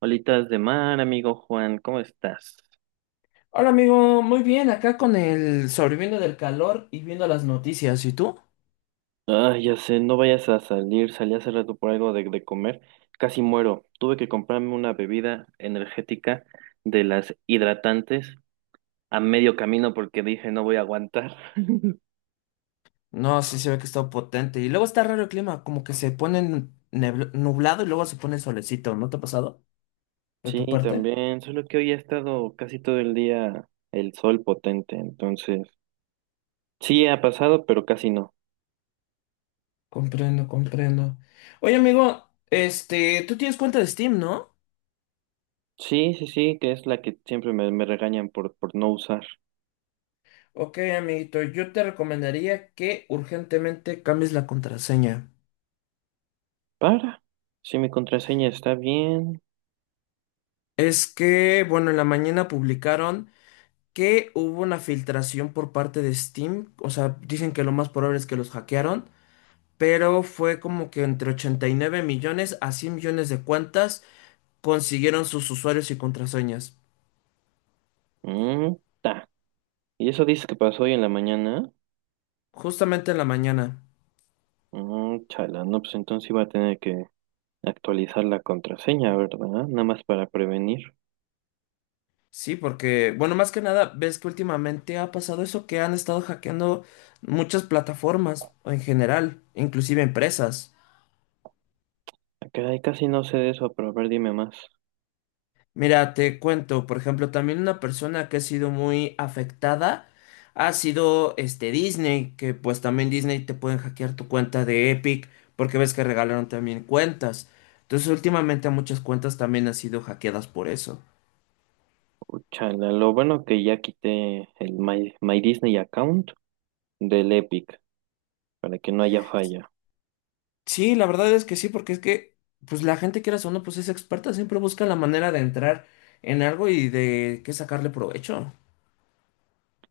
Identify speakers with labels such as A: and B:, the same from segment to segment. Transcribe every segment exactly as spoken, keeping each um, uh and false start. A: Olitas de mar, amigo Juan, ¿cómo estás?
B: Hola amigo, muy bien, acá con el sobreviviendo del calor y viendo las noticias, ¿y tú?
A: Ah, ya sé, no vayas a salir, salí hace rato por algo de, de comer, casi muero. Tuve que comprarme una bebida energética de las hidratantes a medio camino porque dije no voy a aguantar.
B: No, sí se ve que está potente. Y luego está raro el clima, como que se pone nebl- nublado y luego se pone solecito, ¿no te ha pasado? ¿De
A: Sí,
B: tu parte?
A: también, solo que hoy ha estado casi todo el día el sol potente, entonces sí ha pasado, pero casi no.
B: Comprendo, comprendo. Oye amigo, este, tú tienes cuenta de Steam, ¿no?
A: Sí, sí, sí, que es la que siempre me, me regañan por, por no usar.
B: Ok, amiguito, yo te recomendaría que urgentemente cambies la contraseña.
A: Para, si mi contraseña está bien.
B: Es que, bueno, en la mañana publicaron que hubo una filtración por parte de Steam. O sea, dicen que lo más probable es que los hackearon, pero fue como que entre ochenta y nueve millones a cien millones de cuentas consiguieron sus usuarios y contraseñas.
A: Mm, ta. ¿Y eso dices que pasó hoy en la mañana?
B: Justamente en la mañana.
A: Mm, chala, no, pues entonces iba a tener que actualizar la contraseña, ¿verdad? Nada más para prevenir.
B: Sí, porque, bueno, más que nada, ves que últimamente ha pasado eso que han estado hackeando muchas plataformas en general, inclusive empresas.
A: Ah, caray, casi no sé de eso, pero a ver, dime más.
B: Mira, te cuento, por ejemplo, también una persona que ha sido muy afectada ha sido este Disney, que pues también Disney te pueden hackear tu cuenta de Epic, porque ves que regalaron también cuentas. Entonces, últimamente muchas cuentas también han sido hackeadas por eso.
A: Uh, Chala, lo bueno que ya quité el My, My Disney account del Epic para que no haya falla.
B: Sí, la verdad es que sí, porque es que pues la gente quieras o no, pues es experta, siempre busca la manera de entrar en algo y de qué sacarle provecho.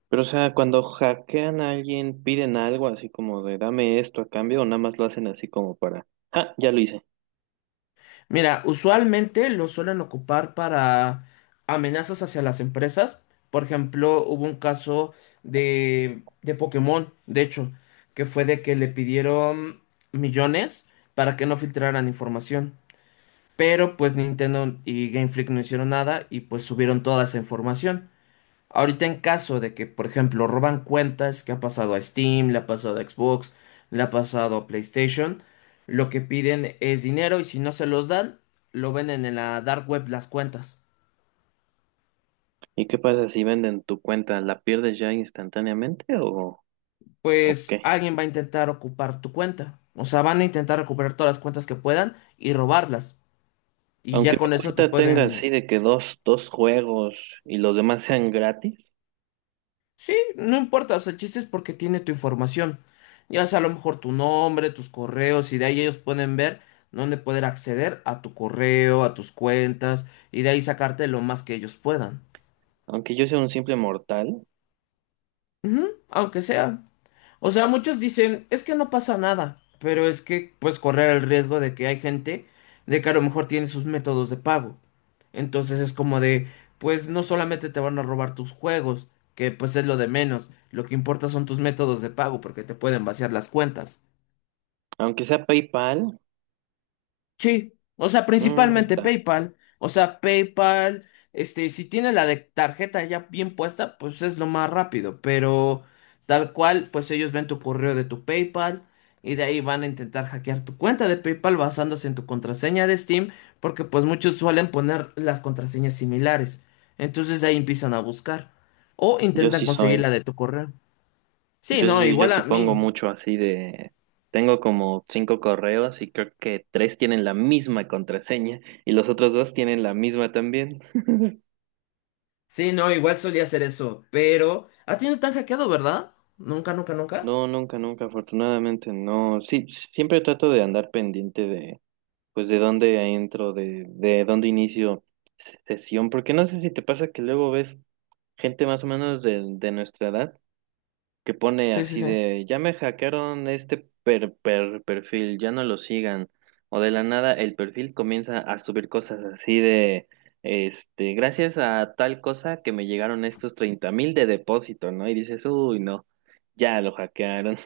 A: Pero, o sea, cuando hackean a alguien, piden algo así como de dame esto a cambio, o nada más lo hacen así como para, ah, ya lo hice.
B: Mira, usualmente lo suelen ocupar para amenazas hacia las empresas. Por ejemplo, hubo un caso de, de Pokémon, de hecho, que fue de que le pidieron millones para que no filtraran información. Pero pues Nintendo y Game Freak no hicieron nada y pues subieron toda esa información. Ahorita en caso de que, por ejemplo, roban cuentas que ha pasado a Steam, le ha pasado a Xbox, le ha pasado a PlayStation, lo que piden es dinero y si no se los dan, lo venden en la dark web las cuentas.
A: ¿Y qué pasa si venden tu cuenta? ¿La pierdes ya instantáneamente o, o
B: Pues
A: qué?
B: alguien va a intentar ocupar tu cuenta. O sea, van a intentar recuperar todas las cuentas que puedan y robarlas. Y
A: Aunque
B: ya
A: mi
B: con eso te
A: cuenta tenga así
B: pueden.
A: de que dos, dos juegos y los demás sean gratis,
B: Sí, no importa, o sea, el chiste es porque tiene tu información. Ya sea a lo mejor tu nombre, tus correos, y de ahí ellos pueden ver dónde poder acceder a tu correo, a tus cuentas, y de ahí sacarte lo más que ellos puedan.
A: aunque yo sea un simple mortal,
B: Ujú, aunque sea. O sea, muchos dicen, es que no pasa nada, pero es que puedes correr el riesgo de que hay gente de que a lo mejor tiene sus métodos de pago. Entonces es como de, pues no solamente te van a robar tus juegos, que pues es lo de menos, lo que importa son tus métodos de pago porque te pueden vaciar las cuentas.
A: aunque sea PayPal,
B: Sí, o sea,
A: mm,
B: principalmente
A: ta,
B: PayPal. O sea, PayPal, este, si tiene la de tarjeta ya bien puesta, pues es lo más rápido. Pero tal cual, pues ellos ven tu correo de tu PayPal y de ahí van a intentar hackear tu cuenta de PayPal basándose en tu contraseña de Steam, porque pues muchos suelen poner las contraseñas similares. Entonces de ahí empiezan a buscar o
A: yo
B: intentan
A: sí
B: conseguir
A: soy.
B: la de tu correo. Sí,
A: Yo
B: no,
A: sí, yo
B: igual
A: sí
B: a
A: pongo
B: mí.
A: mucho así de... Tengo como cinco correos y creo que tres tienen la misma contraseña y los otros dos tienen la misma también.
B: Sí, no, igual solía hacer eso, pero... ¿A ti no te han hackeado, verdad? Nunca, nunca, nunca.
A: No, nunca, nunca, afortunadamente no. Sí, siempre trato de andar pendiente de pues de dónde entro, de, de dónde inicio sesión, porque no sé si te pasa que luego ves gente más o menos de, de nuestra edad que pone
B: Sí, sí,
A: así
B: sí.
A: de, ya me hackearon este per, per- perfil, ya no lo sigan, o de la nada el perfil comienza a subir cosas así de, este, gracias a tal cosa que me llegaron estos treinta mil de depósito, ¿no? Y dices, uy, no, ya lo hackearon.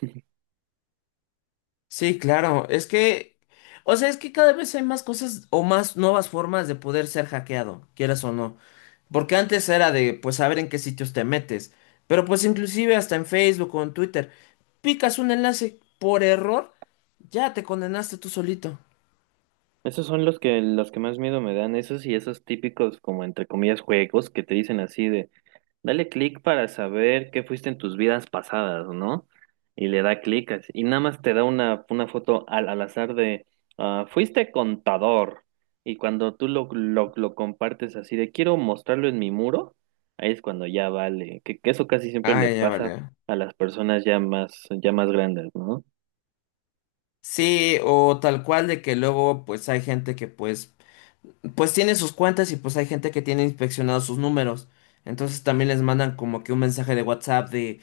B: Sí, claro, es que... O sea, es que cada vez hay más cosas o más nuevas formas de poder ser hackeado, quieras o no. Porque antes era de, pues, saber en qué sitios te metes. Pero pues inclusive hasta en Facebook o en Twitter, picas un enlace por error, ya te condenaste tú solito.
A: Esos son los que, los que más miedo me dan, esos y esos típicos como entre comillas juegos que te dicen así de dale clic para saber qué fuiste en tus vidas pasadas, ¿no? Y le da clic así, y nada más te da una, una foto al, al azar de ah, fuiste contador. Y cuando tú lo, lo, lo compartes así de quiero mostrarlo en mi muro, ahí es cuando ya vale, que, que eso casi siempre
B: Ah,
A: le
B: ya
A: pasa
B: vale.
A: a las personas ya más, ya más grandes, ¿no?
B: Sí, o tal cual de que luego pues hay gente que pues pues tiene sus cuentas y pues hay gente que tiene inspeccionados sus números. Entonces también les mandan como que un mensaje de WhatsApp de,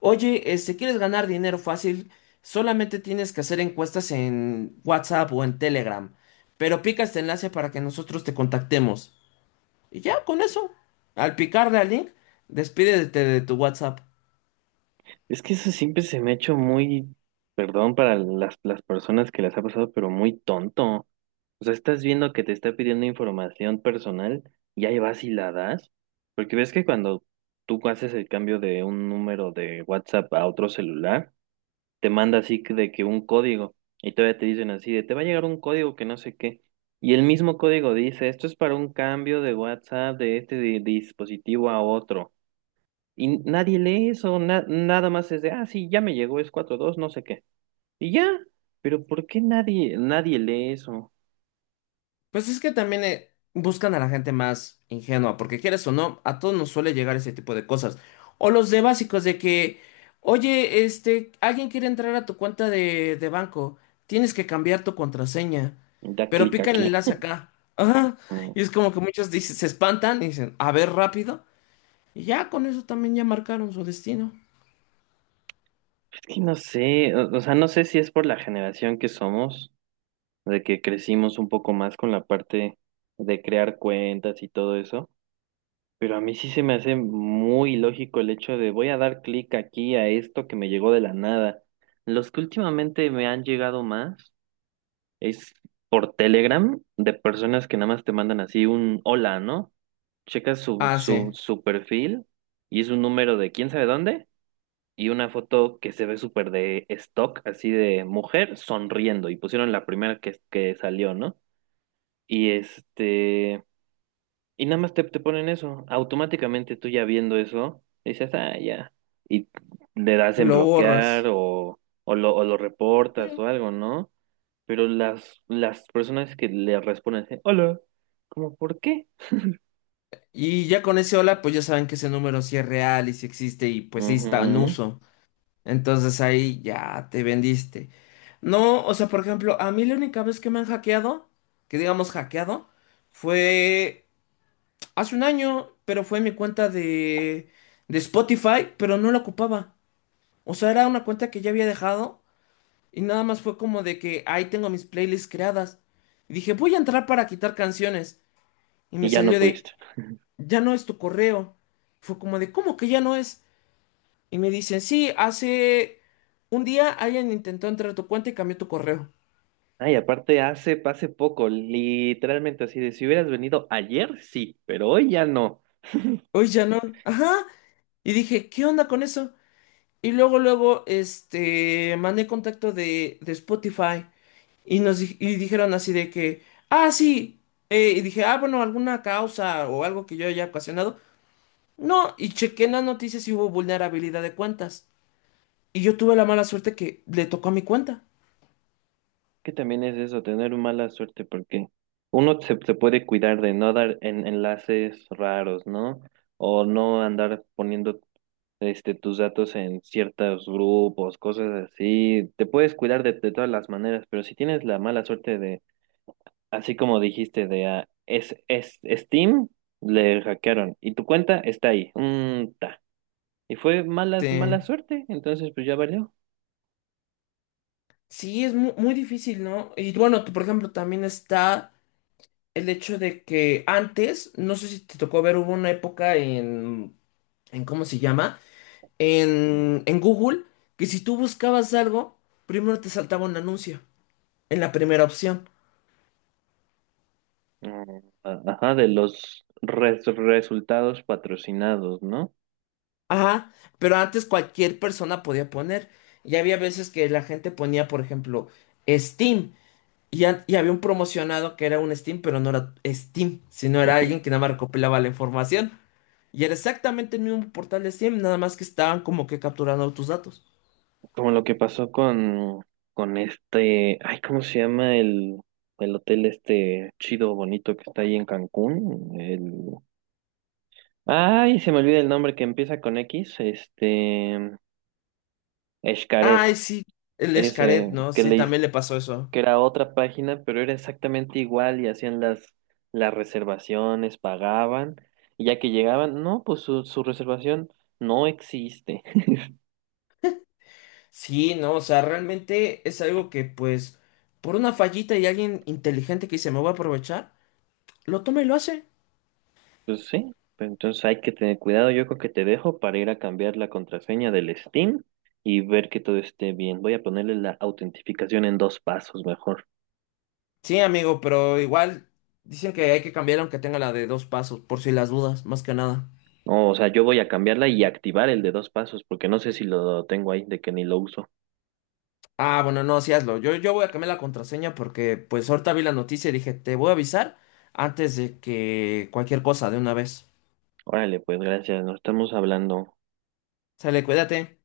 B: oye, este, ¿quieres ganar dinero fácil? Solamente tienes que hacer encuestas en WhatsApp o en Telegram. Pero pica este enlace para que nosotros te contactemos. Y ya, con eso. Al picarle al link, despídete de tu WhatsApp.
A: Es que eso siempre se me ha hecho muy, perdón para las, las personas que las ha pasado, pero muy tonto. O sea, estás viendo que te está pidiendo información personal y ahí vas y la das. Porque ves que cuando tú haces el cambio de un número de WhatsApp a otro celular, te manda así que- de que un código y todavía te dicen así de te va a llegar un código que no sé qué. Y el mismo código dice, esto es para un cambio de WhatsApp de este di- dispositivo a otro. Y nadie lee eso, na- nada más es de, ah, sí, ya me llegó, es cuatro dos no sé qué. Y ya, pero ¿por qué nadie, nadie lee eso?
B: Pues es que también eh, buscan a la gente más ingenua, porque quieres o no, a todos nos suele llegar ese tipo de cosas. O los de básicos de que, oye, este, alguien quiere entrar a tu cuenta de, de banco, tienes que cambiar tu contraseña,
A: Da
B: pero
A: clic
B: pica el
A: aquí.
B: enlace acá. Ajá.
A: Mm,
B: Y es como que muchos dicen, se espantan y dicen, a ver rápido, y ya con eso también ya marcaron su destino.
A: es que no sé, o, o sea, no sé si es por la generación que somos, de que crecimos un poco más con la parte de crear cuentas y todo eso, pero a mí sí se me hace muy lógico el hecho de voy a dar clic aquí a esto que me llegó de la nada. Los que últimamente me han llegado más. Es por Telegram de personas que nada más te mandan así un hola, ¿no? Checas su,
B: Ah,
A: su,
B: sí,
A: su perfil y es un número de quién sabe dónde y una foto que se ve súper de stock, así de mujer sonriendo y pusieron la primera que, que salió, ¿no? Y este, y nada más te, te ponen eso. Automáticamente tú ya viendo eso, dices, ah, ya. Y le das en
B: lo
A: bloquear
B: borras.
A: o, o lo, o lo reportas o algo, ¿no? Pero las, las personas que le responden así, hola, ¿cómo por qué?
B: Y ya con ese hola, pues ya saben que ese número sí es real y sí existe y pues sí está en
A: Ujú,
B: uso. Entonces ahí ya te vendiste. No, o sea, por ejemplo, a mí la única vez que me han hackeado, que digamos hackeado, fue hace un año, pero fue en mi cuenta de, de Spotify, pero no la ocupaba. O sea, era una cuenta que ya había dejado y nada más fue como de que ahí tengo mis playlists creadas. Y dije, voy a entrar para quitar canciones. Y me
A: y ya no
B: salió de,
A: pudiste.
B: ya no es tu correo. Fue como de, ¿cómo que ya no es? Y me dicen, sí, hace un día alguien intentó entrar a tu cuenta y cambió tu correo.
A: Ay, aparte hace, hace poco, literalmente así de si hubieras venido ayer, sí, pero hoy ya no.
B: Hoy ya no. Ajá. Y dije, ¿qué onda con eso? Y luego, luego, este, mandé contacto de, de Spotify y nos di- y dijeron así de que, ah, sí. Eh, y dije, ah, bueno, alguna causa o algo que yo haya ocasionado. No, y chequé en las noticias y hubo vulnerabilidad de cuentas. Y yo tuve la mala suerte que le tocó a mi cuenta.
A: Que también es eso, tener mala suerte, porque uno se, se puede cuidar de no dar en- enlaces raros, ¿no? O no andar poniendo este tus datos en ciertos grupos, cosas así. Te puedes cuidar de, de todas las maneras, pero si tienes la mala suerte de así como dijiste de ah, es, es Steam, le hackearon y tu cuenta está ahí. Mm, ta. Y fue malas,
B: Este,
A: mala suerte, entonces pues ya valió.
B: sí, es mu- muy, difícil, ¿no? Y bueno, por ejemplo, también está el hecho de que antes, no sé si te tocó ver, hubo una época en, en ¿cómo se llama? En, en Google, que si tú buscabas algo, primero te saltaba un anuncio, en la primera opción.
A: Mm, a- Ajá, de los res- resultados patrocinados, ¿no?
B: Ajá, pero antes cualquier persona podía poner. Y había veces que la gente ponía, por ejemplo, Steam. Y, an- y había un promocionado que era un Steam, pero no era Steam, sino era alguien que nada más recopilaba la información. Y era exactamente el mismo portal de Steam, nada más que estaban como que capturando tus datos.
A: Como lo que pasó con, con este, ay, ¿cómo se llama el, el hotel este chido, bonito que está ahí en Cancún? El, ay, se me olvida el nombre que empieza con X, este, Xcaret.
B: Ay, sí, el Escaret,
A: Ese
B: ¿no?
A: que
B: Sí,
A: le,
B: también le pasó eso.
A: que era otra página, pero era exactamente igual y hacían las, las reservaciones, pagaban, y ya que llegaban, no, pues su, su reservación no existe.
B: Sí, no, o sea, realmente es algo que, pues, por una fallita y alguien inteligente que dice, me voy a aprovechar, lo toma y lo hace.
A: Pues sí, pero entonces hay que tener cuidado, yo creo que te dejo para ir a cambiar la contraseña del Steam y ver que todo esté bien. Voy a ponerle la autentificación en dos pasos mejor.
B: Sí, amigo, pero igual dicen que hay que cambiar aunque tenga la de dos pasos, por si las dudas, más que nada.
A: No, o sea, yo voy a cambiarla y activar el de dos pasos, porque no sé si lo tengo ahí, de que ni lo uso.
B: Ah, bueno, no, sí hazlo. Yo, yo voy a cambiar la contraseña porque, pues, ahorita vi la noticia y dije, te voy a avisar antes de que cualquier cosa de una vez.
A: Órale, pues gracias, nos estamos hablando.
B: Sale, cuídate.